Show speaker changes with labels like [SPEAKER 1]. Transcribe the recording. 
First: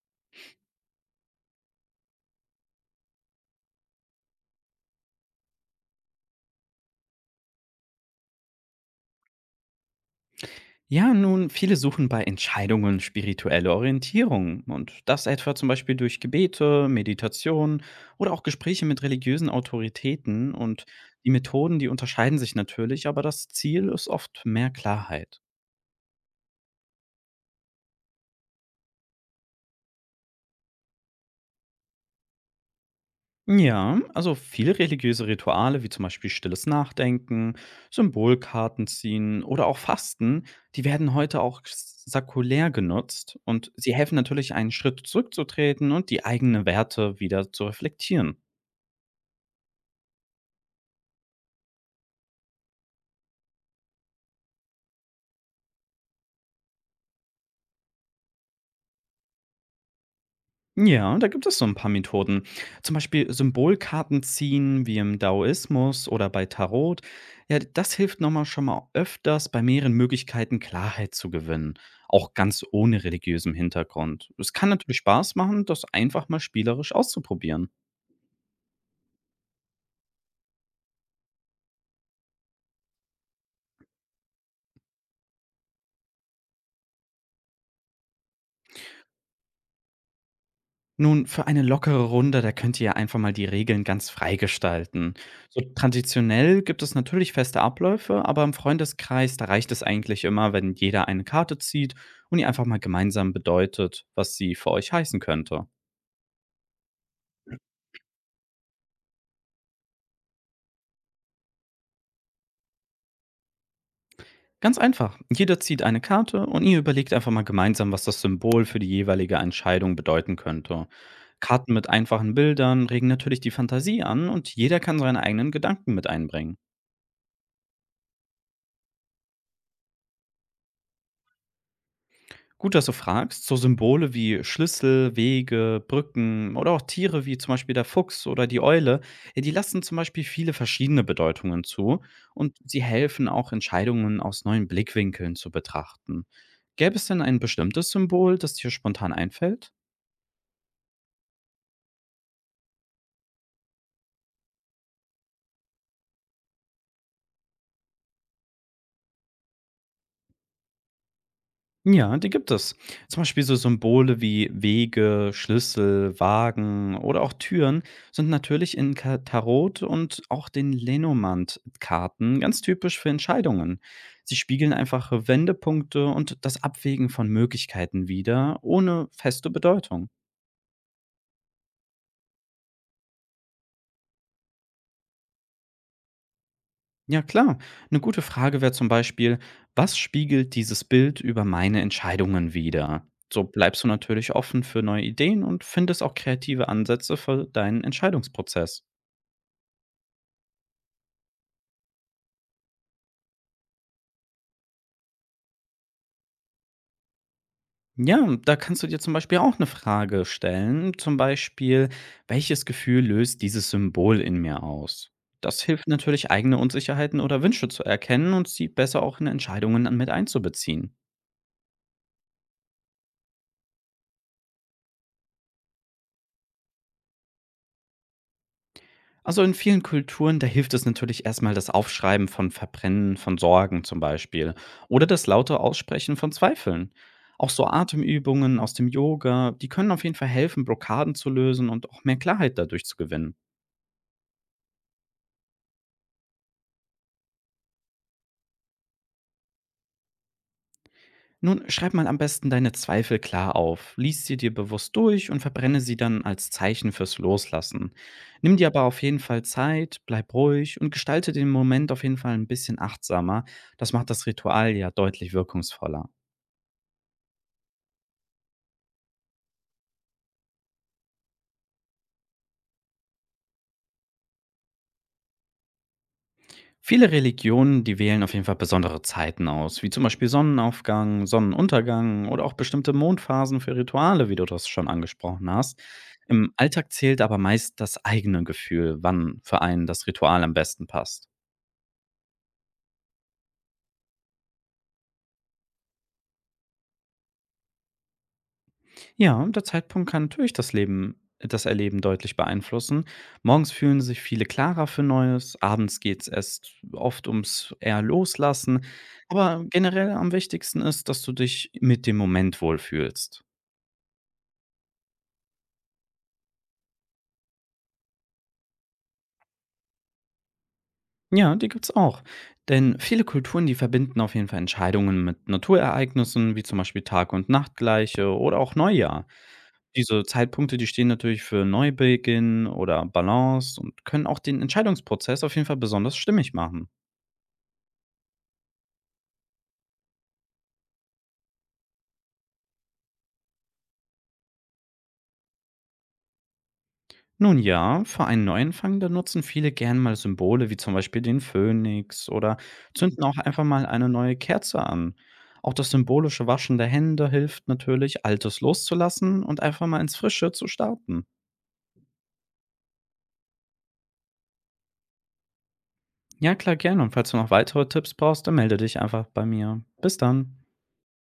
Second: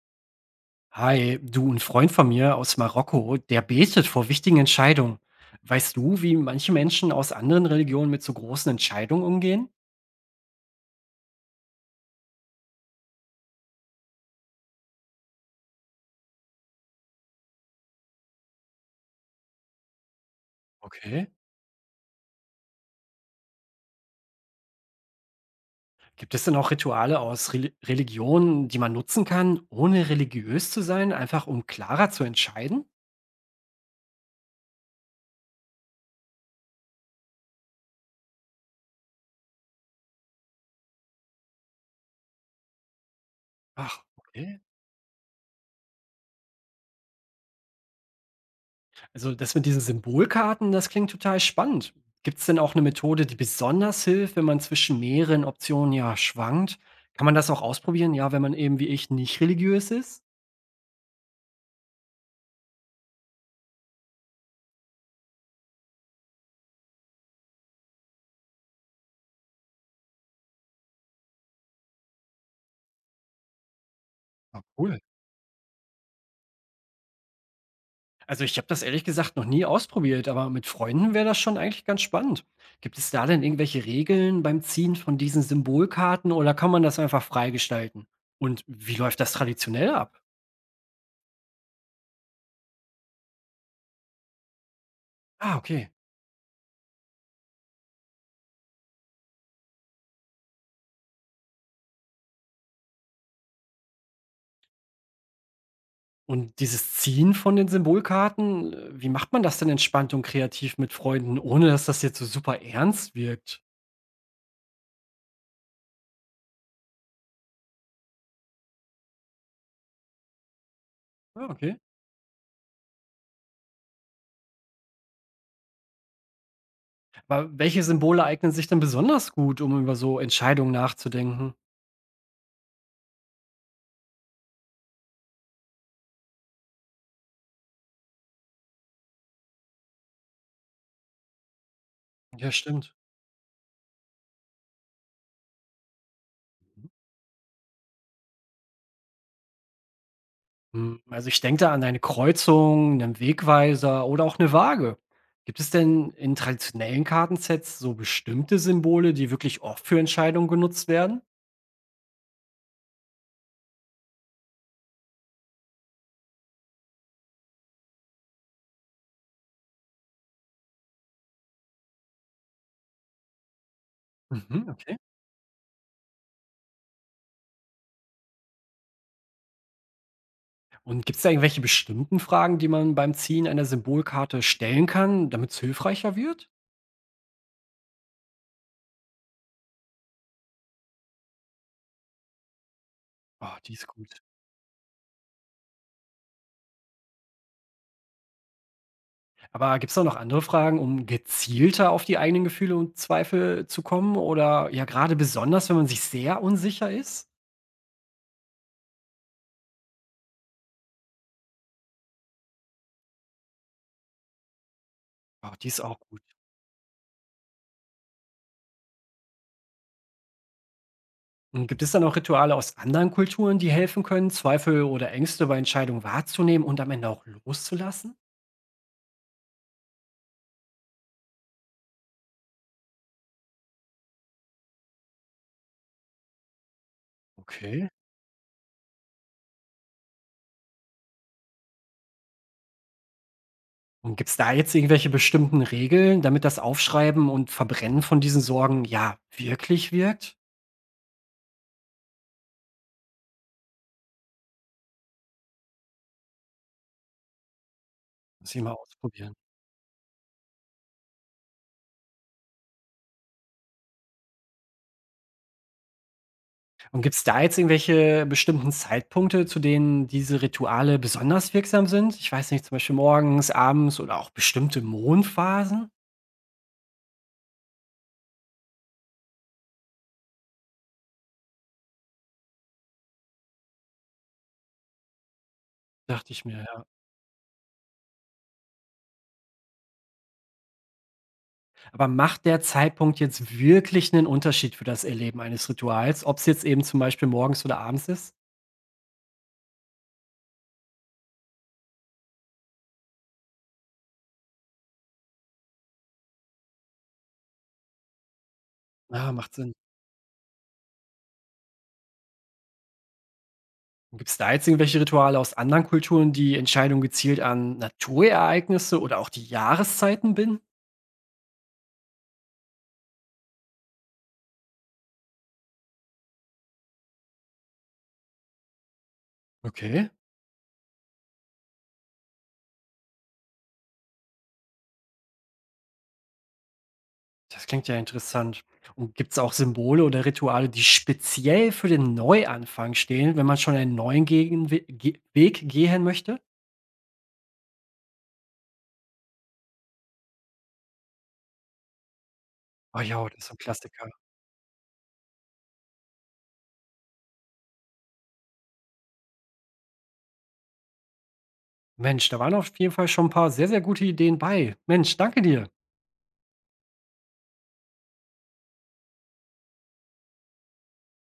[SPEAKER 1] Hi, du, ein Freund von mir aus Marokko, der betet vor wichtigen Entscheidungen. Weißt du, wie manche Menschen aus anderen Religionen mit so großen Entscheidungen umgehen?
[SPEAKER 2] Ja, nun, viele suchen bei Entscheidungen spirituelle Orientierung und das etwa zum Beispiel durch Gebete, Meditation oder auch Gespräche mit religiösen Autoritäten, und
[SPEAKER 1] Okay.
[SPEAKER 2] die Methoden, die unterscheiden sich natürlich, aber das Ziel ist oft mehr Klarheit.
[SPEAKER 1] Gibt es denn auch Rituale aus Religionen, die man nutzen kann, ohne religiös zu sein, einfach um klarer zu entscheiden?
[SPEAKER 2] Ja, also viele religiöse Rituale wie zum Beispiel stilles Nachdenken, Symbolkarten ziehen oder auch Fasten, die werden heute auch säkulär genutzt und sie
[SPEAKER 1] Ach,
[SPEAKER 2] helfen natürlich,
[SPEAKER 1] okay.
[SPEAKER 2] einen Schritt zurückzutreten und die eigenen Werte wieder zu reflektieren.
[SPEAKER 1] Also das mit diesen Symbolkarten, das klingt total spannend. Gibt es denn auch eine Methode, die besonders hilft, wenn man zwischen mehreren Optionen ja schwankt? Kann man das auch ausprobieren, ja, wenn man eben wie ich nicht religiös ist?
[SPEAKER 2] Ja, da gibt es so ein paar Methoden. Zum Beispiel Symbolkarten ziehen, wie im Daoismus oder bei Tarot. Ja, das hilft noch mal, schon mal öfters bei mehreren Möglichkeiten Klarheit zu gewinnen, auch ganz ohne religiösem Hintergrund. Es
[SPEAKER 1] Ah,
[SPEAKER 2] kann natürlich
[SPEAKER 1] cool.
[SPEAKER 2] Spaß machen, das einfach mal spielerisch auszuprobieren.
[SPEAKER 1] Also ich habe das ehrlich gesagt noch nie ausprobiert, aber mit Freunden wäre das schon eigentlich ganz spannend. Gibt es da denn irgendwelche Regeln beim Ziehen von diesen Symbolkarten oder kann man das einfach freigestalten? Und wie läuft das traditionell ab?
[SPEAKER 2] Nun, für eine lockere Runde, da könnt ihr ja einfach mal die Regeln ganz frei gestalten.
[SPEAKER 1] Ah,
[SPEAKER 2] So
[SPEAKER 1] okay.
[SPEAKER 2] traditionell gibt es natürlich feste Abläufe, aber im Freundeskreis, da reicht es eigentlich immer, wenn jeder eine Karte zieht und ihr einfach mal gemeinsam bedeutet, was sie für euch heißen könnte.
[SPEAKER 1] Und dieses Ziehen von den Symbolkarten, wie macht man das denn entspannt und kreativ mit Freunden, ohne dass das jetzt so super ernst wirkt?
[SPEAKER 2] Ganz einfach. Jeder zieht eine Karte und ihr überlegt einfach mal gemeinsam, was das Symbol für die jeweilige Entscheidung bedeuten könnte.
[SPEAKER 1] Ah,
[SPEAKER 2] Karten
[SPEAKER 1] okay.
[SPEAKER 2] mit einfachen Bildern regen natürlich die Fantasie an und jeder kann seine eigenen Gedanken mit einbringen.
[SPEAKER 1] Aber welche Symbole eignen sich denn besonders gut, um über so Entscheidungen nachzudenken?
[SPEAKER 2] Gut, dass du fragst. So Symbole wie Schlüssel, Wege, Brücken oder auch Tiere wie zum Beispiel der Fuchs oder die Eule, ja, die lassen zum Beispiel viele verschiedene Bedeutungen zu
[SPEAKER 1] Ja,
[SPEAKER 2] und sie
[SPEAKER 1] stimmt.
[SPEAKER 2] helfen auch, Entscheidungen aus neuen Blickwinkeln zu betrachten. Gäbe es denn ein bestimmtes Symbol, das dir spontan einfällt?
[SPEAKER 1] Hm, also, ich denke da an eine Kreuzung, einen Wegweiser oder auch eine Waage. Gibt es denn in traditionellen Kartensets so bestimmte Symbole, die wirklich oft für Entscheidungen genutzt werden?
[SPEAKER 2] Ja, die gibt es. Zum Beispiel so Symbole wie Wege, Schlüssel, Wagen oder auch Türen sind natürlich in Tarot und auch den Lenormand-Karten ganz typisch für Entscheidungen. Sie
[SPEAKER 1] Mhm,
[SPEAKER 2] spiegeln
[SPEAKER 1] okay.
[SPEAKER 2] einfach Wendepunkte und das Abwägen von Möglichkeiten wider, ohne feste Bedeutung.
[SPEAKER 1] Und gibt's da irgendwelche bestimmten Fragen, die man beim Ziehen einer Symbolkarte stellen kann, damit es hilfreicher wird?
[SPEAKER 2] Ja klar, eine gute Frage wäre zum Beispiel: „Was spiegelt dieses Bild über meine Entscheidungen wider?“ So
[SPEAKER 1] Ah, die
[SPEAKER 2] bleibst
[SPEAKER 1] ist
[SPEAKER 2] du
[SPEAKER 1] gut.
[SPEAKER 2] natürlich offen für neue Ideen und findest auch kreative Ansätze für deinen Entscheidungsprozess.
[SPEAKER 1] Aber gibt es da noch andere Fragen, um gezielter auf die eigenen Gefühle und Zweifel zu kommen oder ja grade besonders, wenn man sich sehr unsicher ist?
[SPEAKER 2] Ja, da kannst du dir zum Beispiel auch eine Frage stellen, zum Beispiel: „Welches Gefühl löst dieses Symbol in mir aus?“
[SPEAKER 1] Ah,
[SPEAKER 2] Das
[SPEAKER 1] die ist
[SPEAKER 2] hilft
[SPEAKER 1] auch gut.
[SPEAKER 2] natürlich, eigene Unsicherheiten oder Wünsche zu erkennen und sie besser auch in Entscheidungen mit einzubeziehen.
[SPEAKER 1] Und gibt es dann auch Rituale aus anderen Kulturen, die helfen können, Zweifel oder Ängste bei Entscheidungen wahrzunehmen und am Ende auch loszulassen?
[SPEAKER 2] Also, in vielen Kulturen, da hilft es natürlich erstmal das Aufschreiben von Verbrennen von Sorgen zum Beispiel oder das laute Aussprechen von Zweifeln. Auch so
[SPEAKER 1] Okay.
[SPEAKER 2] Atemübungen aus dem Yoga, die können auf jeden Fall helfen, Blockaden zu lösen und auch mehr Klarheit dadurch zu gewinnen.
[SPEAKER 1] Und gibt es da jetzt irgendwelche bestimmten Regeln, damit das Aufschreiben und Verbrennen von diesen Sorgen ja wirklich wirkt?
[SPEAKER 2] Nun schreib mal am besten deine Zweifel klar auf, lies sie dir bewusst durch und verbrenne sie dann als Zeichen fürs Loslassen.
[SPEAKER 1] Muss
[SPEAKER 2] Nimm
[SPEAKER 1] ich
[SPEAKER 2] dir
[SPEAKER 1] mal
[SPEAKER 2] aber auf jeden
[SPEAKER 1] ausprobieren.
[SPEAKER 2] Fall Zeit, bleib ruhig und gestalte den Moment auf jeden Fall ein bisschen achtsamer. Das macht das Ritual ja deutlich wirkungsvoller.
[SPEAKER 1] Und gibt es da jetzt irgendwelche bestimmten Zeitpunkte, zu denen diese Rituale besonders wirksam sind? Ich weiß nicht, zum Beispiel morgens, abends oder auch bestimmte Mondphasen?
[SPEAKER 2] Viele Religionen, die wählen auf jeden Fall besondere Zeiten aus, wie zum Beispiel Sonnenaufgang, Sonnenuntergang oder auch bestimmte Mondphasen für Rituale, wie du das schon angesprochen hast.
[SPEAKER 1] Dachte ich
[SPEAKER 2] Im
[SPEAKER 1] mir, ja.
[SPEAKER 2] Alltag zählt aber meist das eigene Gefühl, wann für einen das Ritual am besten passt.
[SPEAKER 1] Aber macht der Zeitpunkt jetzt wirklich einen Unterschied für das Erleben eines Rituals, ob es jetzt eben zum Beispiel morgens oder abends ist?
[SPEAKER 2] Ja, und der Zeitpunkt kann natürlich das Leben, das Erleben deutlich beeinflussen. Morgens fühlen sich viele klarer für Neues, abends geht es erst oft ums eher Loslassen.
[SPEAKER 1] Ah, macht
[SPEAKER 2] Aber
[SPEAKER 1] Sinn.
[SPEAKER 2] generell am wichtigsten ist, dass du dich mit dem Moment wohlfühlst.
[SPEAKER 1] Gibt es da jetzt irgendwelche Rituale aus anderen Kulturen, die Entscheidungen gezielt an Naturereignisse oder auch die Jahreszeiten binden?
[SPEAKER 2] Ja, die gibt's auch. Denn viele Kulturen, die verbinden auf jeden Fall Entscheidungen mit Naturereignissen, wie zum Beispiel Tag- und Nachtgleiche oder auch Neujahr.
[SPEAKER 1] Okay,
[SPEAKER 2] Diese Zeitpunkte, die stehen natürlich für Neubeginn oder Balance und können auch den Entscheidungsprozess auf jeden Fall besonders stimmig machen.
[SPEAKER 1] das klingt ja interessant. Und gibt es auch Symbole oder Rituale, die speziell für den Neuanfang stehen, wenn man schon einen neuen Gegenwe Ge Weg gehen möchte?
[SPEAKER 2] Nun ja, für einen Neuanfang, da nutzen viele gern mal Symbole wie zum Beispiel den Phönix oder
[SPEAKER 1] Oh
[SPEAKER 2] zünden
[SPEAKER 1] ja,
[SPEAKER 2] auch
[SPEAKER 1] das ist ein
[SPEAKER 2] einfach mal
[SPEAKER 1] Klassiker.
[SPEAKER 2] eine neue Kerze an. Auch das symbolische Waschen der Hände hilft natürlich, Altes loszulassen und einfach mal ins Frische zu starten.
[SPEAKER 1] Mensch, da waren auf jeden Fall schon ein paar sehr, sehr gute Ideen bei. Mensch, danke dir.
[SPEAKER 2] Ja, klar, gerne. Und falls du noch weitere Tipps brauchst, dann melde dich einfach bei mir. Bis dann.